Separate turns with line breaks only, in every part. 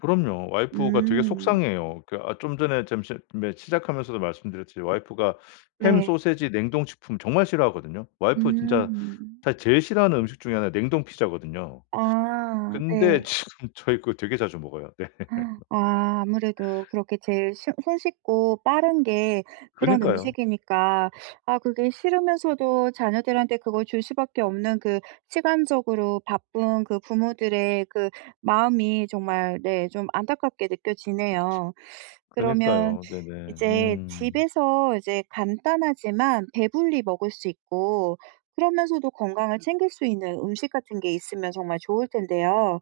그럼요. 와이프가 되게
음.
속상해해요. 그 아 좀 전에 잠 잠 네 시작하면서도 말씀드렸지만 와이프가 햄,
네.
소시지, 냉동식품 정말 싫어하거든요. 와이프가 진짜
음.
사실 제일 싫어하는 음식 중에 1 가 냉동 피자거든요.
아
근데
네.
지금 저희 그거 되게 자주 먹어요. 네.
아 아무래도 그렇게 제일 쉬 손쉽고 빠른 게 그런
그니까요.
음식이니까 아 그게 싫으면서도 자녀들한테 그걸 줄 수밖에 없는 그 시간적으로 바쁜 그 부모들의 그 마음이 정말 네 좀 안타깝게 느껴지네요. 그러면
그니까요. 네네.
이제
음.
집에서 이제 간단하지만 배불리 먹을 수 있고 그러면서도 건강을 챙길 수 있는 음식 같은 게 있으면 정말 좋을 텐데요.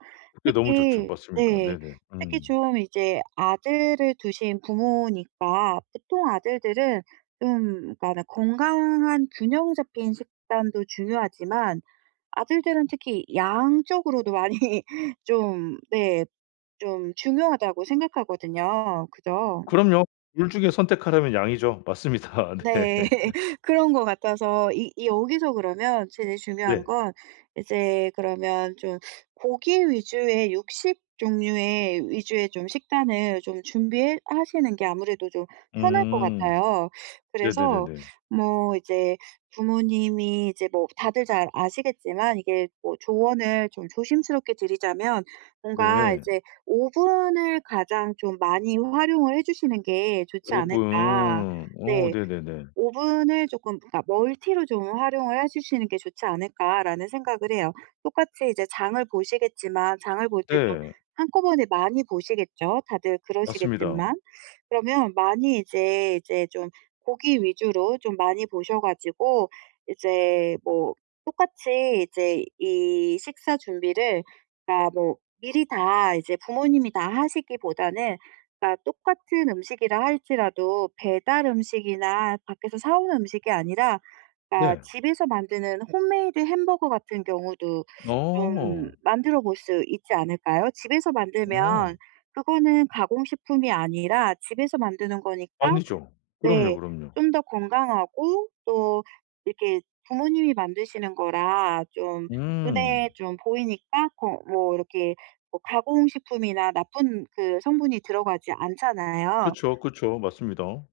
예 너무 좋죠.
특히
맞습니다.
네.
네네.
특히
음.
좀 이제 아들을 두신 부모니까 보통 아들들은 음 뭐라고 하나 건강한 균형 잡힌 식단도 중요하지만 아들들은 특히 양적으로도 많이 좀 네 좀 중요하다고 생각하거든요. 그죠?
그럼요. 2 중에 선택하라면 양이죠. 맞습니다.
네.
네.
그런 것 같아서 이 이 여기서 그러면 제일 중요한
네.
건 이제 그러면 좀 고기 위주의 육식 종류의 위주의 좀 식단을 좀 준비해 하시는 게 아무래도 좀 편할 것
음.
같아요. 그래서
네네네네.
뭐 이제 부모님이 이제 뭐 다들 잘 아시겠지만 이게 뭐 조언을 좀 조심스럽게 드리자면 뭔가
네.
이제 오븐을 가장 좀 많이 활용을 해 주시는 게 좋지 않을까.
오븐. 오
네.
네네네.
'오븐을 조금 그러니까 멀티로 좀 활용을 해 주시는 게 좋지 않을까?'라는 생각을 해요. 똑같이 이제 장을 보시겠지만 장을 볼 때 좀
네.
한꺼번에 많이 보시겠죠 다들
맞습니다.
그러시겠지만. 그러면 많이 이제 이제 좀 고기 위주로 좀 많이 보셔 가지고 이제 뭐 똑같이 이제 이 식사 준비를 그러니까 뭐 미리 다 이제 부모님이 다 하시기보다는 그러니까 똑같은 음식이라 할지라도 배달 음식이나 밖에서 사 오는 음식이 아니라 그러니까
네.
집에서 만드는 홈메이드 햄버거 같은 경우도 좀
어.
만들어 볼 수 있지 않을까요? 집에서
어.
만들면 그거는 가공식품이 아니라 집에서 만드는 거니까
아니죠. 그럼요,
네
그럼요.
좀 더 건강하고 또 이렇게 부모님이 만드시는 거라 좀
음.
눈에 좀 보이니까 더 뭐 이렇게 뭐 가공식품이나 나쁜 그 성분이 들어가지 않잖아요.
그쵸, 그쵸. 맞습니다.